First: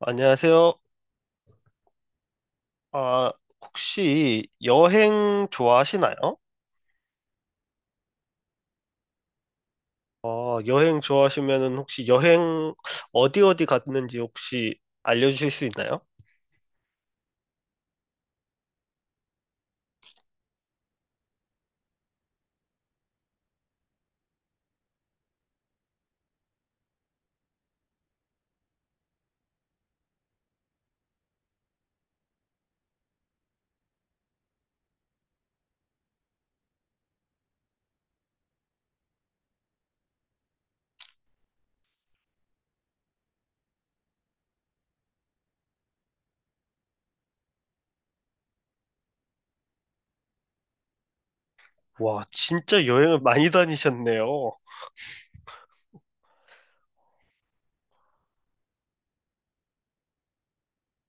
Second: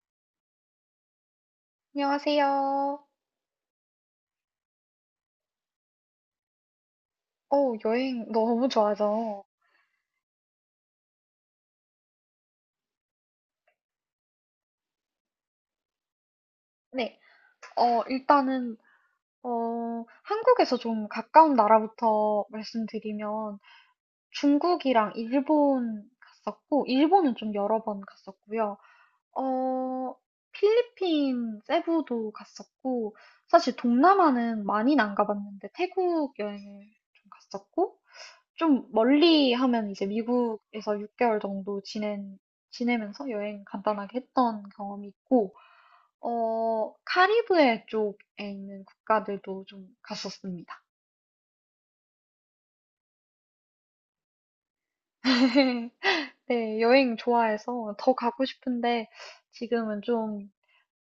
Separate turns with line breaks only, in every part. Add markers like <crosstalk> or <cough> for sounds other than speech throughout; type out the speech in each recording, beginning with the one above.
안녕하세요.
안녕하세요.
아, 혹시 여행 좋아하시나요?
여행 너무 좋아하죠.
여행 좋아하시면은 혹시 여행 어디 갔는지 혹시 알려주실 수 있나요?
네, 일단은, 한국에서 좀 가까운 나라부터 말씀드리면 중국이랑 일본 갔었고, 일본은 좀 여러 번 갔었고요. 어, 필리핀 세부도 갔었고, 사실 동남아는 많이는 안 가봤는데, 태국 여행을 좀 갔었고, 좀 멀리 하면 이제 미국에서 6개월 정도 지낸, 지내면서 여행 간단하게 했던 경험이 있고, 카리브해 쪽에 있는 국가들도 좀 갔었습니다.
와, 진짜 여행을 많이 다니셨네요.
<laughs> 네, 여행 좋아해서 더 가고 싶은데, 지금은 좀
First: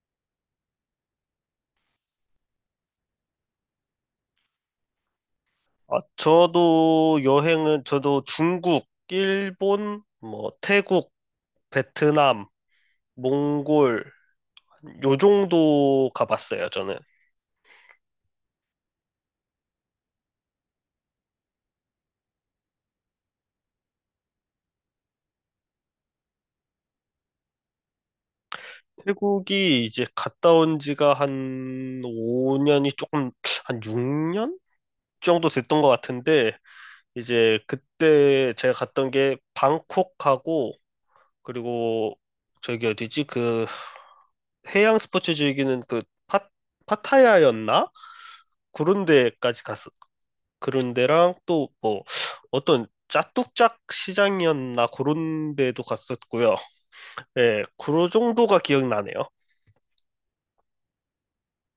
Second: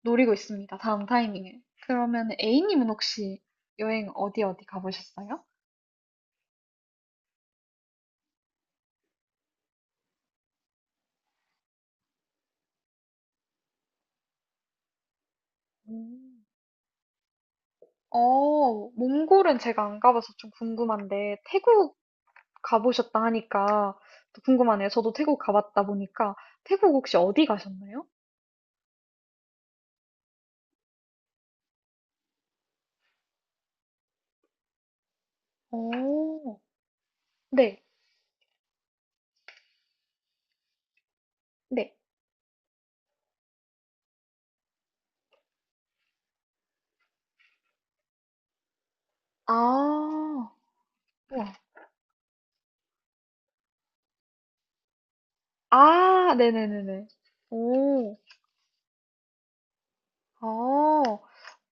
노리고 있습니다. 다음 타이밍에 그러면 A님은 혹시 여행 어디 어디 가보셨어요?
아, 저도 여행은 저도 중국, 일본, 뭐 태국, 베트남, 몽골 요 정도
음.
가봤어요, 저는.
몽골은 제가 안 가봐서 좀 궁금한데, 태국 가보셨다 하니까 또 궁금하네요. 저도 태국 가봤다 보니까, 태국 혹시 어디 가셨나요?
태국이 이제 갔다 온 지가 한 5년이 조금 한 6년? 정도 됐던 것 같은데
오,
이제
네,
그때 제가 갔던 게 방콕하고
네.
그리고 저기 어디지 그 해양 스포츠 즐기는 그 파, 파타야였나? 그런 데까지 갔어.
아,
그런 데랑
우와.
또 뭐 어떤 짜뚝짝 시장이었나 그런 데도
아,
갔었고요.
네네네네.
예, 그
오,
정도가 기억나네요.
아.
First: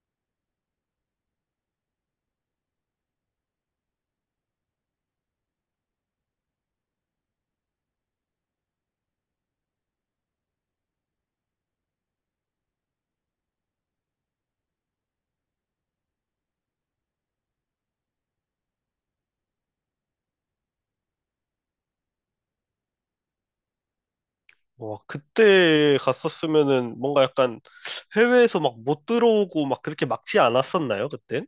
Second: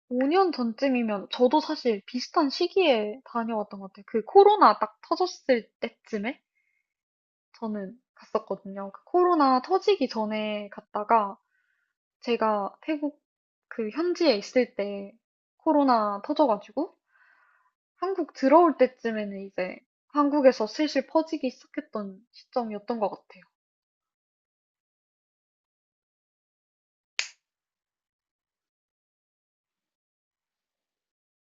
5년 전쯤이면 저도 사실 비슷한 시기에 다녀왔던 것 같아요. 그 코로나 딱 터졌을 때쯤에 저는 갔었거든요. 그 코로나 터지기 전에 갔다가 제가 태국 그 현지에 있을 때 코로나 터져가지고 한국 들어올 때쯤에는 이제 한국에서 슬슬 퍼지기 시작했던 시점이었던 것 같아요.
와, 그때 갔었으면은 뭔가 약간 해외에서 막 못 들어오고 막 그렇게 막지 않았었나요, 그때?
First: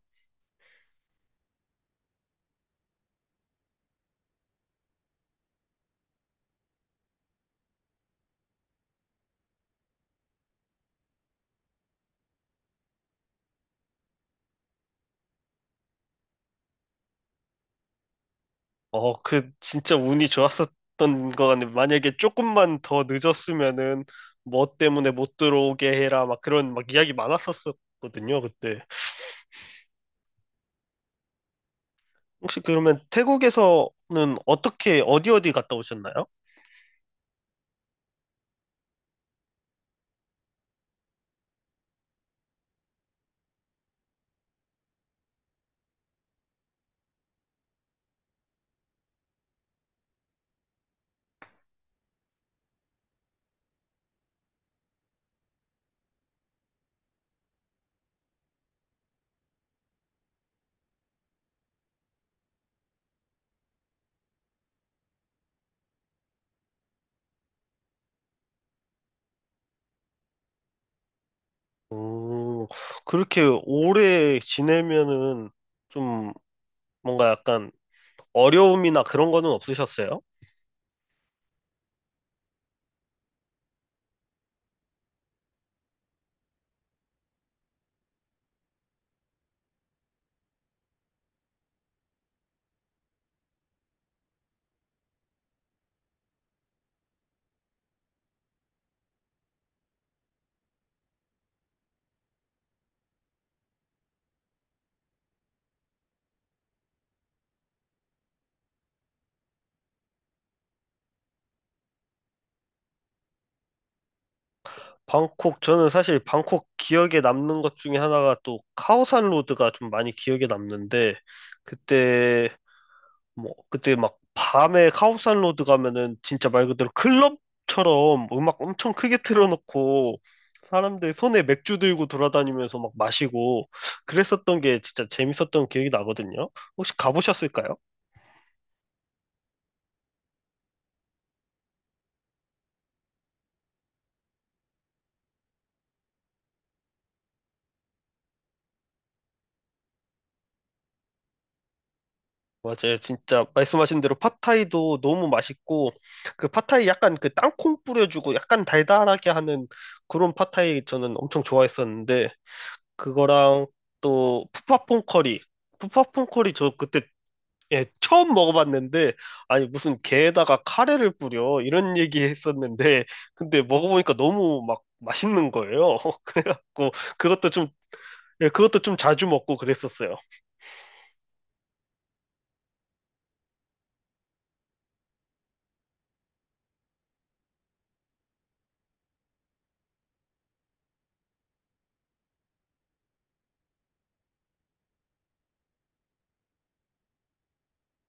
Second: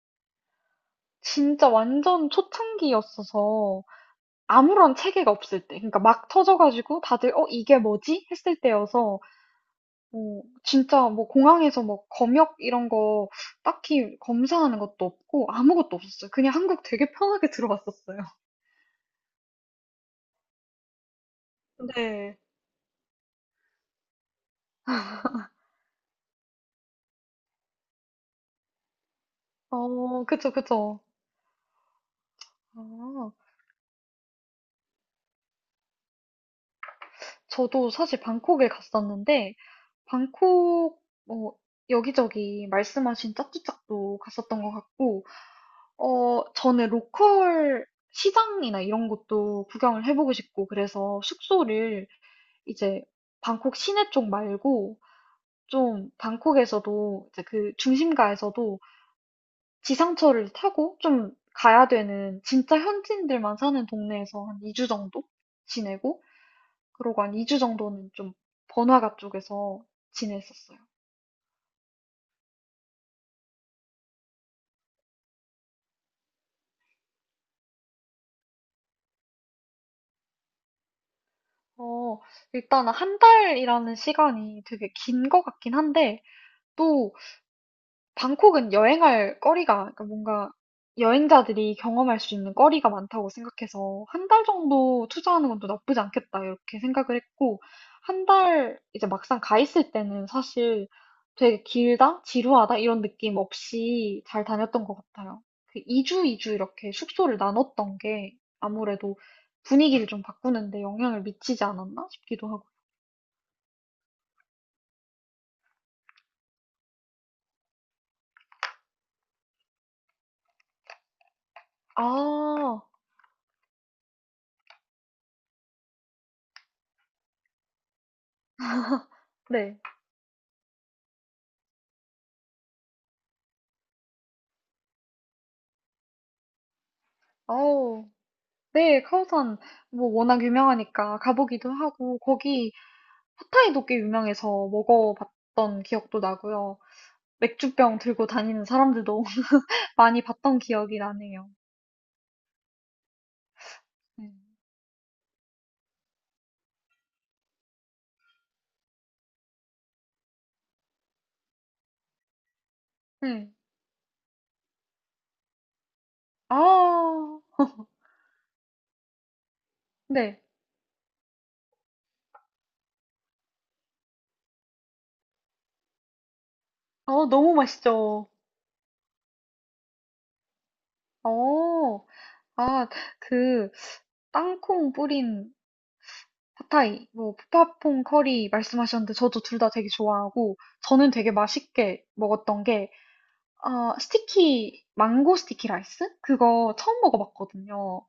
진짜 완전 초창기였어서 아무런 체계가 없을 때, 그러니까 막 터져가지고 다들 어, 이게 뭐지? 했을 때여서 진짜 뭐 공항에서 뭐 검역 이런 거 딱히 검사하는 것도 없고 아무것도 없었어요. 그냥 한국 되게 편하게 <laughs> 들어왔었어요.
어, 그 진짜 운이 좋았었던 거 같네. 만약에
네.
조금만 더 늦었으면은 뭐 때문에 못 들어오게 해라 막 그런 막 이야기 많았었거든요, 그때.
그쵸, 그쵸.
혹시 그러면
아,
태국에서는 어떻게 어디 갔다 오셨나요?
저도 사실 방콕에 갔었는데, 방콕, 뭐, 여기저기 말씀하신 짜뚜짝도 갔었던 것 같고, 저는 로컬 시장이나 이런 것도 구경을 해보고 싶고, 그래서 숙소를 이제 방콕 시내 쪽 말고, 좀 방콕에서도 이제 그 중심가에서도 지상철을 타고 좀 가야 되는 진짜 현지인들만 사는 동네에서 한 2주 정도 지내고 그러고 한 2주 정도는 좀 번화가 쪽에서 지냈었어요.
오, 그렇게 오래 지내면은 좀 뭔가 약간 어려움이나 그런 거는 없으셨어요?
어, 일단 한 달이라는 시간이 되게 긴 것 같긴 한데 또 방콕은 여행할 거리가 그러니까 뭔가 여행자들이 경험할 수 있는 거리가 많다고 생각해서 '한 달 정도 투자하는 건 또 나쁘지 않겠다.' 이렇게 생각을 했고 한 달 이제 막상 가 있을 때는 사실 되게 '길다. 지루하다.' 이런 느낌 없이 잘 다녔던 것 같아요. 그 이주 이렇게 숙소를 나눴던 게 아무래도 분위기를 좀 바꾸는 데 영향을 미치지 않았나 싶기도 하고.
방콕, 저는 사실 방콕 기억에 남는 것 중에 하나가 또 카오산 로드가 좀 많이 기억에 남는데, 그때
아,
그때 막 밤에 카오산 로드 가면은 진짜 말 그대로 클럽처럼 음악 엄청 크게
네.
틀어놓고 사람들 손에 맥주 들고 돌아다니면서 막 마시고 그랬었던 게 진짜 재밌었던 기억이 나거든요. 혹시 가보셨을까요?
어. 네, 카오산 뭐 워낙 유명하니까 가보기도 하고 거기 팟타이도 꽤 유명해서 먹어봤던 기억도 나고요. 맥주병 들고 다니는 사람들도 <laughs> 많이 봤던 기억이 나네요.
맞아요. 진짜 말씀하신 대로
네.
팟타이도 너무 맛있고 그 팟타이 약간 그 땅콩 뿌려주고 약간 달달하게 하는 그런 팟타이 저는 엄청 좋아했었는데
네.
그거랑 또 푸팟퐁 커리 저 그때
아,
예, 처음 먹어봤는데, 아니, 무슨
네.
게에다가 카레를 뿌려, 이런 <laughs> 얘기 했었는데, 근데 먹어보니까 너무 막 맛있는 거예요. <laughs> 그래갖고, 그것도
너무
좀,
맛있죠.
예, 그것도 좀 자주 먹고 그랬었어요.
어, 아, 그 땅콩 뿌린 팟타이, 뭐 푸팟퐁 커리 말씀하셨는데 저도 둘 다 되게 좋아하고 저는 되게 맛있게 먹었던 게 스티키 망고 스티키 라이스? 그거 처음 먹어봤거든요.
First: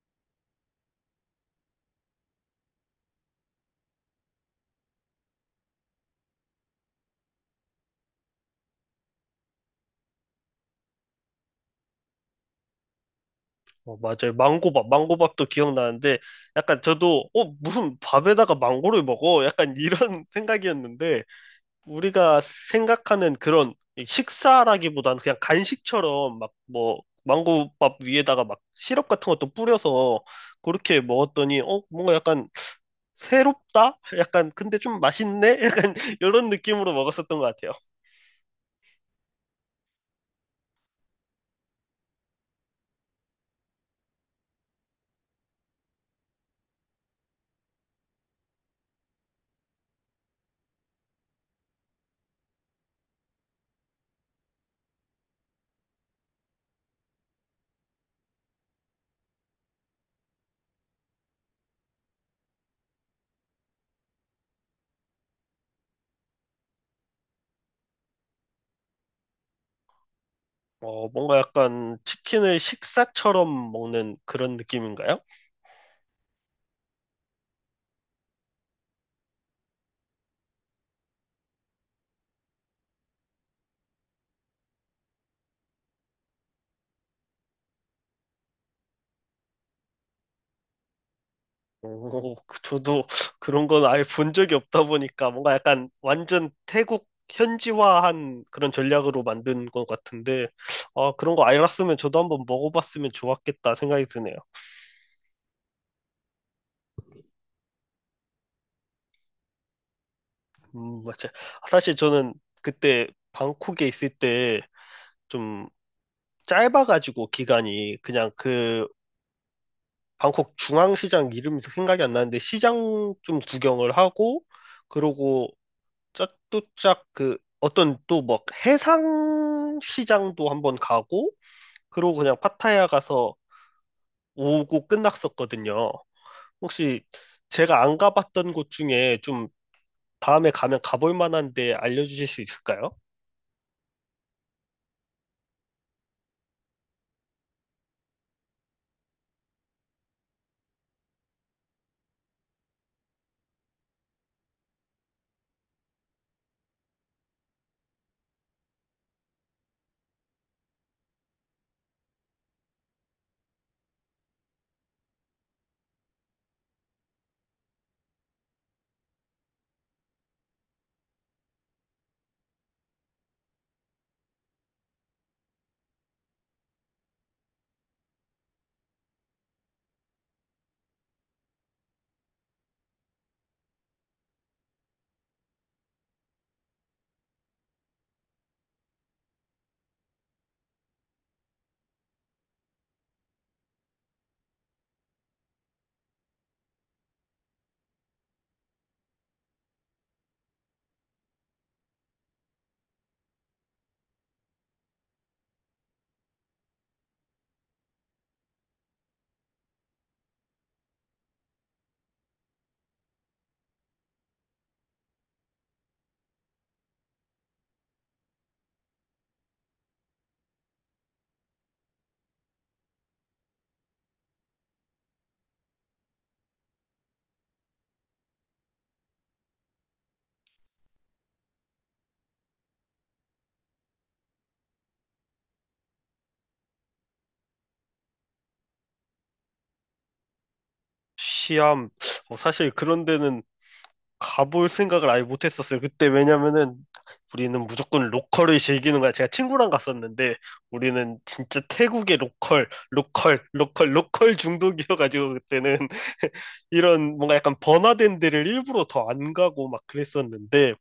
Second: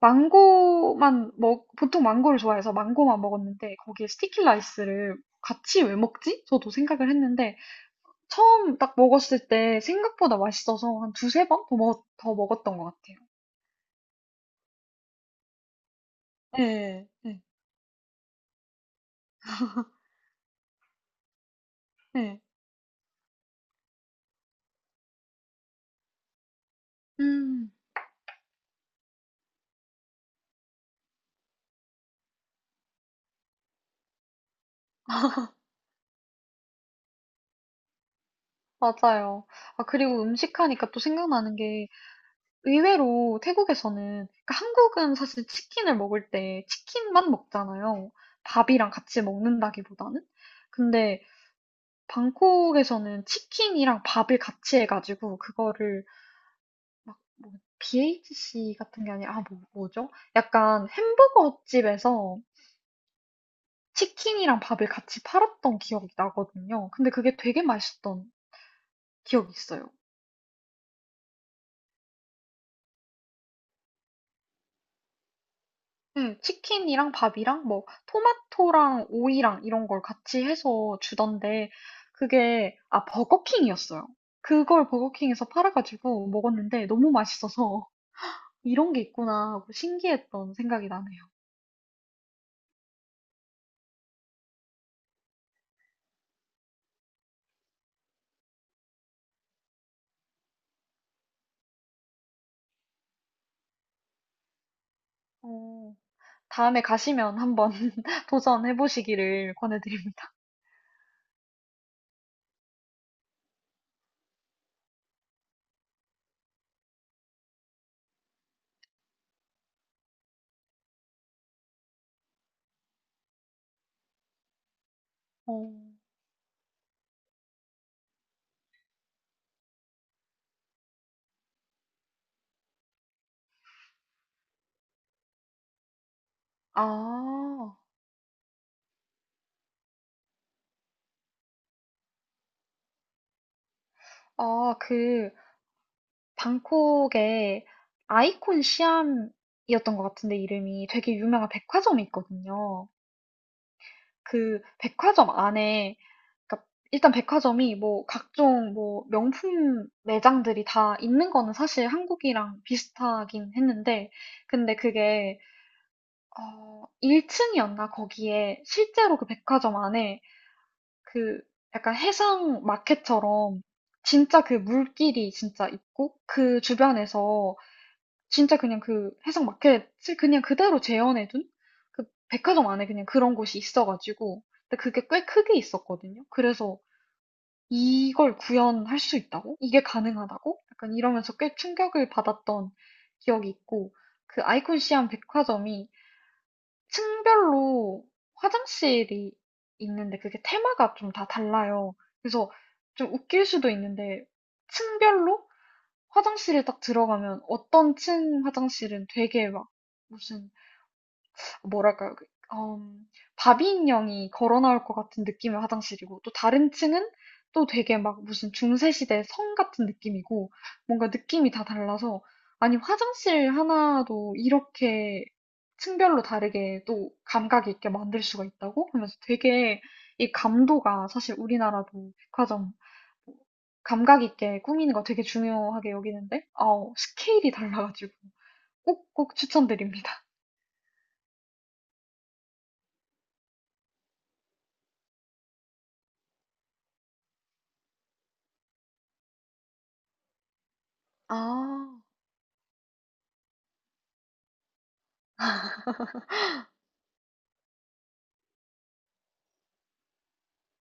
망고만 먹 보통 망고를 좋아해서 망고만 먹었는데 거기에 스티키 라이스를 같이 왜 먹지? 저도 생각을 했는데 처음 딱 먹었을 때 생각보다 맛있어서 한 두세 번 더 먹었던 것 같아요.
어, 맞아요. 망고밥도 기억나는데, 약간
네,
저도,
네,
어, 무슨 밥에다가 망고를 먹어? 약간 이런
<laughs>
<laughs> 생각이었는데, 우리가
네.
생각하는 그런 식사라기보단 그냥 간식처럼 막 뭐
음,
망고밥 위에다가 막 시럽 같은 것도 뿌려서 그렇게 먹었더니 어 뭔가 약간 새롭다? 약간 근데 좀 맛있네? 약간 <laughs> 이런 느낌으로 먹었었던 것 같아요.
맞아요. 아, 그리고 음식 하니까 또 생각나는 게 의외로 태국에서는, 그러니까 한국은 사실 치킨을 먹을 때 치킨만 먹잖아요. 밥이랑 같이 먹는다기보다는. 근데 방콕에서는 치킨이랑 밥을 같이 해가지고 그거를 막 뭐 BHC 같은 게 아니라 뭐죠? 약간 햄버거 집에서 치킨이랑 밥을 같이 팔았던 기억이 나거든요. 근데 그게 되게 맛있던 기억이 있어요.
어 뭔가 약간 치킨을 식사처럼 먹는 그런 느낌인가요?
음. 치킨이랑 밥이랑 뭐 토마토랑 오이랑 이런 걸 같이 해서 주던데 그게 버거킹이었어요. 그걸 버거킹에서 팔아가지고 먹었는데 너무 맛있어서 <laughs> 이런 게 있구나 하고 신기했던 생각이 나네요.
오, 저도 그런 건 아예 본 적이 없다 보니까 뭔가 약간 완전 태국 현지화한 그런 전략으로 만든 것 같은데, 아, 그런 거 알았으면 저도 한번 먹어봤으면 좋았겠다 생각이 드네요.
어, 다음에 가시면 한번 <laughs> 도전해 보시기를 권해드립니다.
맞아. 사실 저는 그때 방콕에 있을 때 좀 짧아가지고 기간이 그냥 그 방콕 중앙시장 이름이 생각이 안 나는데 시장 좀 구경을 하고, 그러고
어.
짝두짝 그 어떤 또 뭐 해상 시장도 한번 가고 그러고 그냥 파타야 가서 오고 끝났었거든요. 혹시
아,
제가 안 가봤던 곳 중에 좀 다음에 가면 가볼 만한 데 알려주실 수 있을까요?
아, 그 방콕에 아이콘 시암이었던 것 같은데 이름이 되게 유명한 백화점이 있거든요. 그 백화점 안에, 그러니까 일단 백화점이 뭐 각종 뭐 명품 매장들이 다 있는 거는 사실 한국이랑 비슷하긴 했는데, 근데 그게 1층이었나 거기에 실제로 그 백화점 안에 그 약간 해상 마켓처럼 진짜 그 물길이 진짜 있고 그 주변에서 진짜 그냥 그 해석 마켓을 그냥 그대로 재현해 둔, 그 백화점 안에 그냥 그런 곳이 있어 가지고, 근데 그게 꽤 크게 있었거든요. 그래서 '이걸 구현할 수 있다고? 이게 가능하다고?' 약간 이러면서 꽤 충격을 받았던 기억이 있고, 그 아이콘 시암 백화점이 층별로 화장실이 있는데 그게 테마가 좀 다 달라요. 그래서 좀 웃길 수도 있는데 층별로 화장실에 딱 들어가면 어떤 층 화장실은 되게 막 무슨, 뭐랄까요? 그 음 바비인형이 걸어 나올 것 같은 느낌의 화장실이고 또 다른 층은 또 되게 막 무슨 중세 시대 성 같은 느낌이고, 뭔가 느낌이 다 달라서 아니 화장실 하나도 이렇게 층별로 다르게 또 감각 있게 만들 수가 있다고 하면서, 되게 이 감도가, 사실 우리나라도 백화점 뭐 감각 있게 꾸미는 거 되게 중요하게 여기는데 스케일이 달라가지고 꼭꼭 추천드립니다.
시암 어, 사실 그런 데는 가볼 생각을 아예 못했었어요. 그때 왜냐면은 우리는 무조건 로컬을 즐기는 거야. 제가 친구랑 갔었는데 우리는 진짜
아,
태국의 로컬, 로컬, 로컬, 로컬 중독이어가지고 그때는 <laughs> 이런 뭔가 약간 번화된 데를 일부러 더 안 가고 막 그랬었는데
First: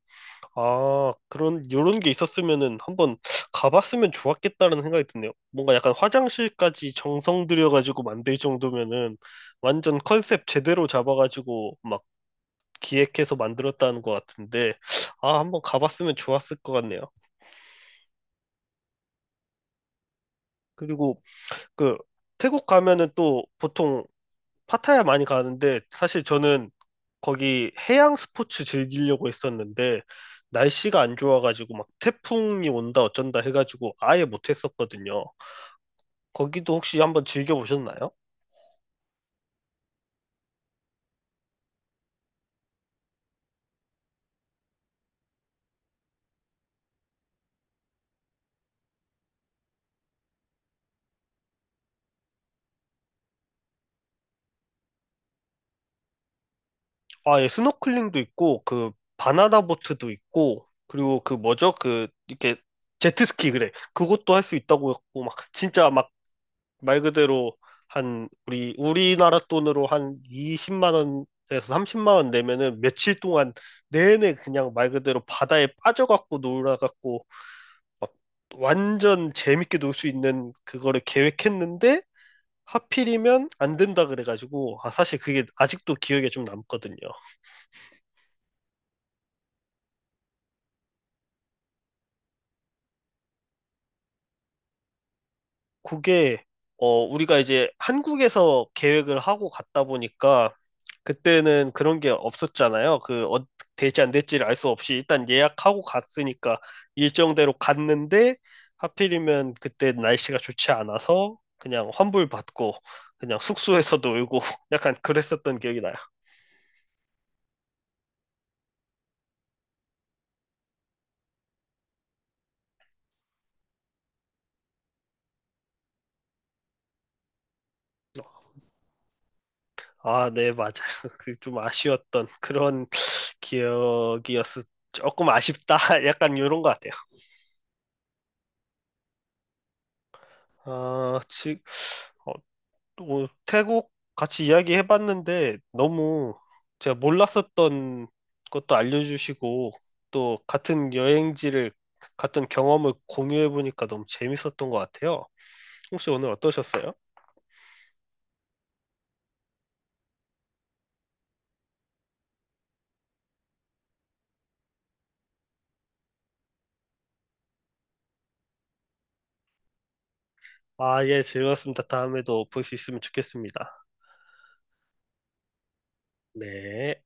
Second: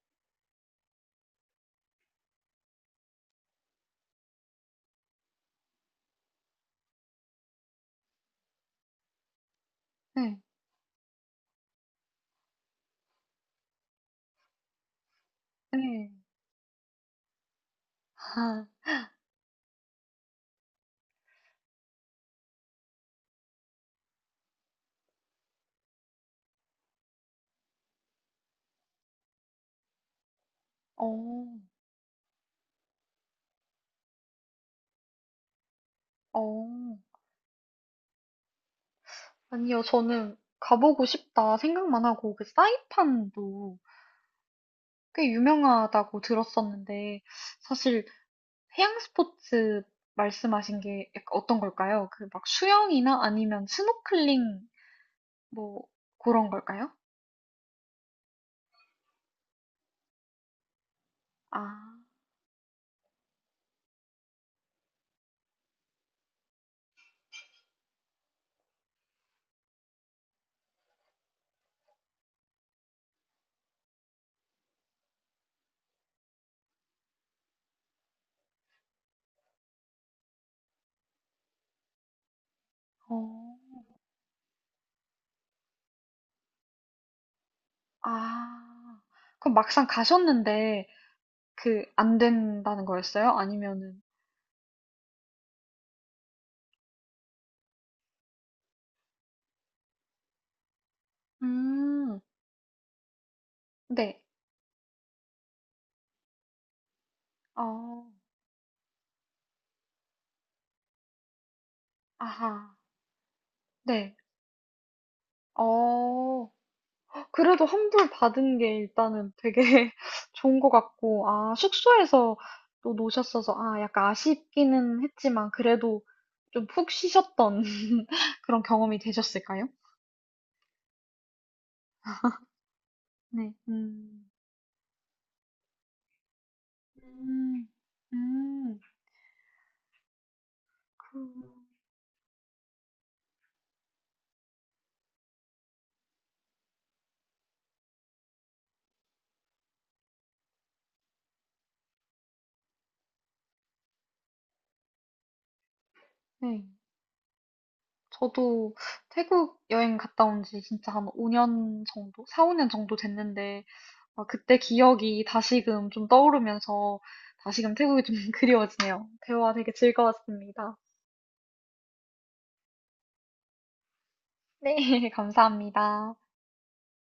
아 그런 이런 게 있었으면은 한번 가봤으면 좋았겠다는 생각이 드네요. 뭔가 약간 화장실까지 정성 들여가지고 만들 정도면은 완전
네.
컨셉 제대로 잡아가지고 막 기획해서 만들었다는 것 같은데, 아, 한번
네.
가봤으면 좋았을 것 같네요.
아,
그리고 그 태국 가면은 또 보통 파타야 많이 가는데, 사실 저는 거기 해양 스포츠 즐기려고 했었는데, 날씨가 안
어.
좋아가지고 막 태풍이 온다 어쩐다 해가지고 아예 못했었거든요.
어.
거기도 혹시 한번 즐겨보셨나요?
아니요. 저는 가보고 싶다 생각만 하고, 그 사이판도 꽤 유명하다고 들었었는데, 사실 해양 스포츠 말씀하신 게 약간 어떤 걸까요? 그 막 수영이나 아니면 스노클링 뭐 그런 걸까요?
아, 예, 스노클링도 있고, 그, 바나나 보트도 있고, 그리고 그
아.
뭐죠? 그, 이렇게, 제트스키, 그래. 그것도 할 수 있다고 했고, 막, 진짜 막, 말 그대로, 한, 우리나라 돈으로 한 20만 원에서 30만 원 내면은 며칠 동안 내내 그냥 말 그대로 바다에 빠져갖고 놀아갖고, 완전 재밌게 놀 수 있는 그거를 계획했는데,
어.
하필이면 안 된다 그래가지고, 아, 사실 그게 아직도 기억에 좀 남거든요.
아. 그럼 막상 가셨는데 그 안 된다는 거였어요? 아니면은?
그게 어 우리가 이제 한국에서 계획을 하고 갔다 보니까 그때는 그런 게
음.
없었잖아요. 그 어, 될지 안
네.
될지를 알 수 없이 일단 예약하고 갔으니까 일정대로
어.
갔는데 하필이면 그때 날씨가 좋지 않아서 그냥 환불
아하.
받고 그냥 숙소에서
네.
놀고 <laughs> 약간 그랬었던 기억이 나요.
어. 그래도 환불 받은 게 일단은 되게 <laughs> 좋은 것 같고 아 숙소에서 또 노셨어서 아 약간 아쉽기는 했지만 그래도 좀 푹 쉬셨던 <laughs> 그런 경험이 되셨을까요?
아, 네, 맞아요. <laughs> 그 좀 아쉬웠던 그런 <sniffs>
네. 음.
기억이었어. 조금 아쉽다. <laughs> 약간 이런 것 같아요.
음. 음.
아,
그
지, 어, 또 태국 같이 이야기해봤는데 너무 제가 몰랐었던 것도 알려주시고 또 같은 여행지를 갔던 경험을 공유해보니까 너무 재밌었던 것 같아요. 혹시 오늘
네.
어떠셨어요?
저도 태국 여행 갔다 온지 진짜 한 5년 정도? 4-5년 정도 됐는데 아, 그때 기억이 다시금 좀 떠오르면서 다시금 태국이 좀 <laughs> 그리워지네요. 대화 되게 즐거웠습니다.
아, 예, 즐거웠습니다. 다음에도 볼 수 있으면 좋겠습니다.
네, <laughs> 감사합니다.
네.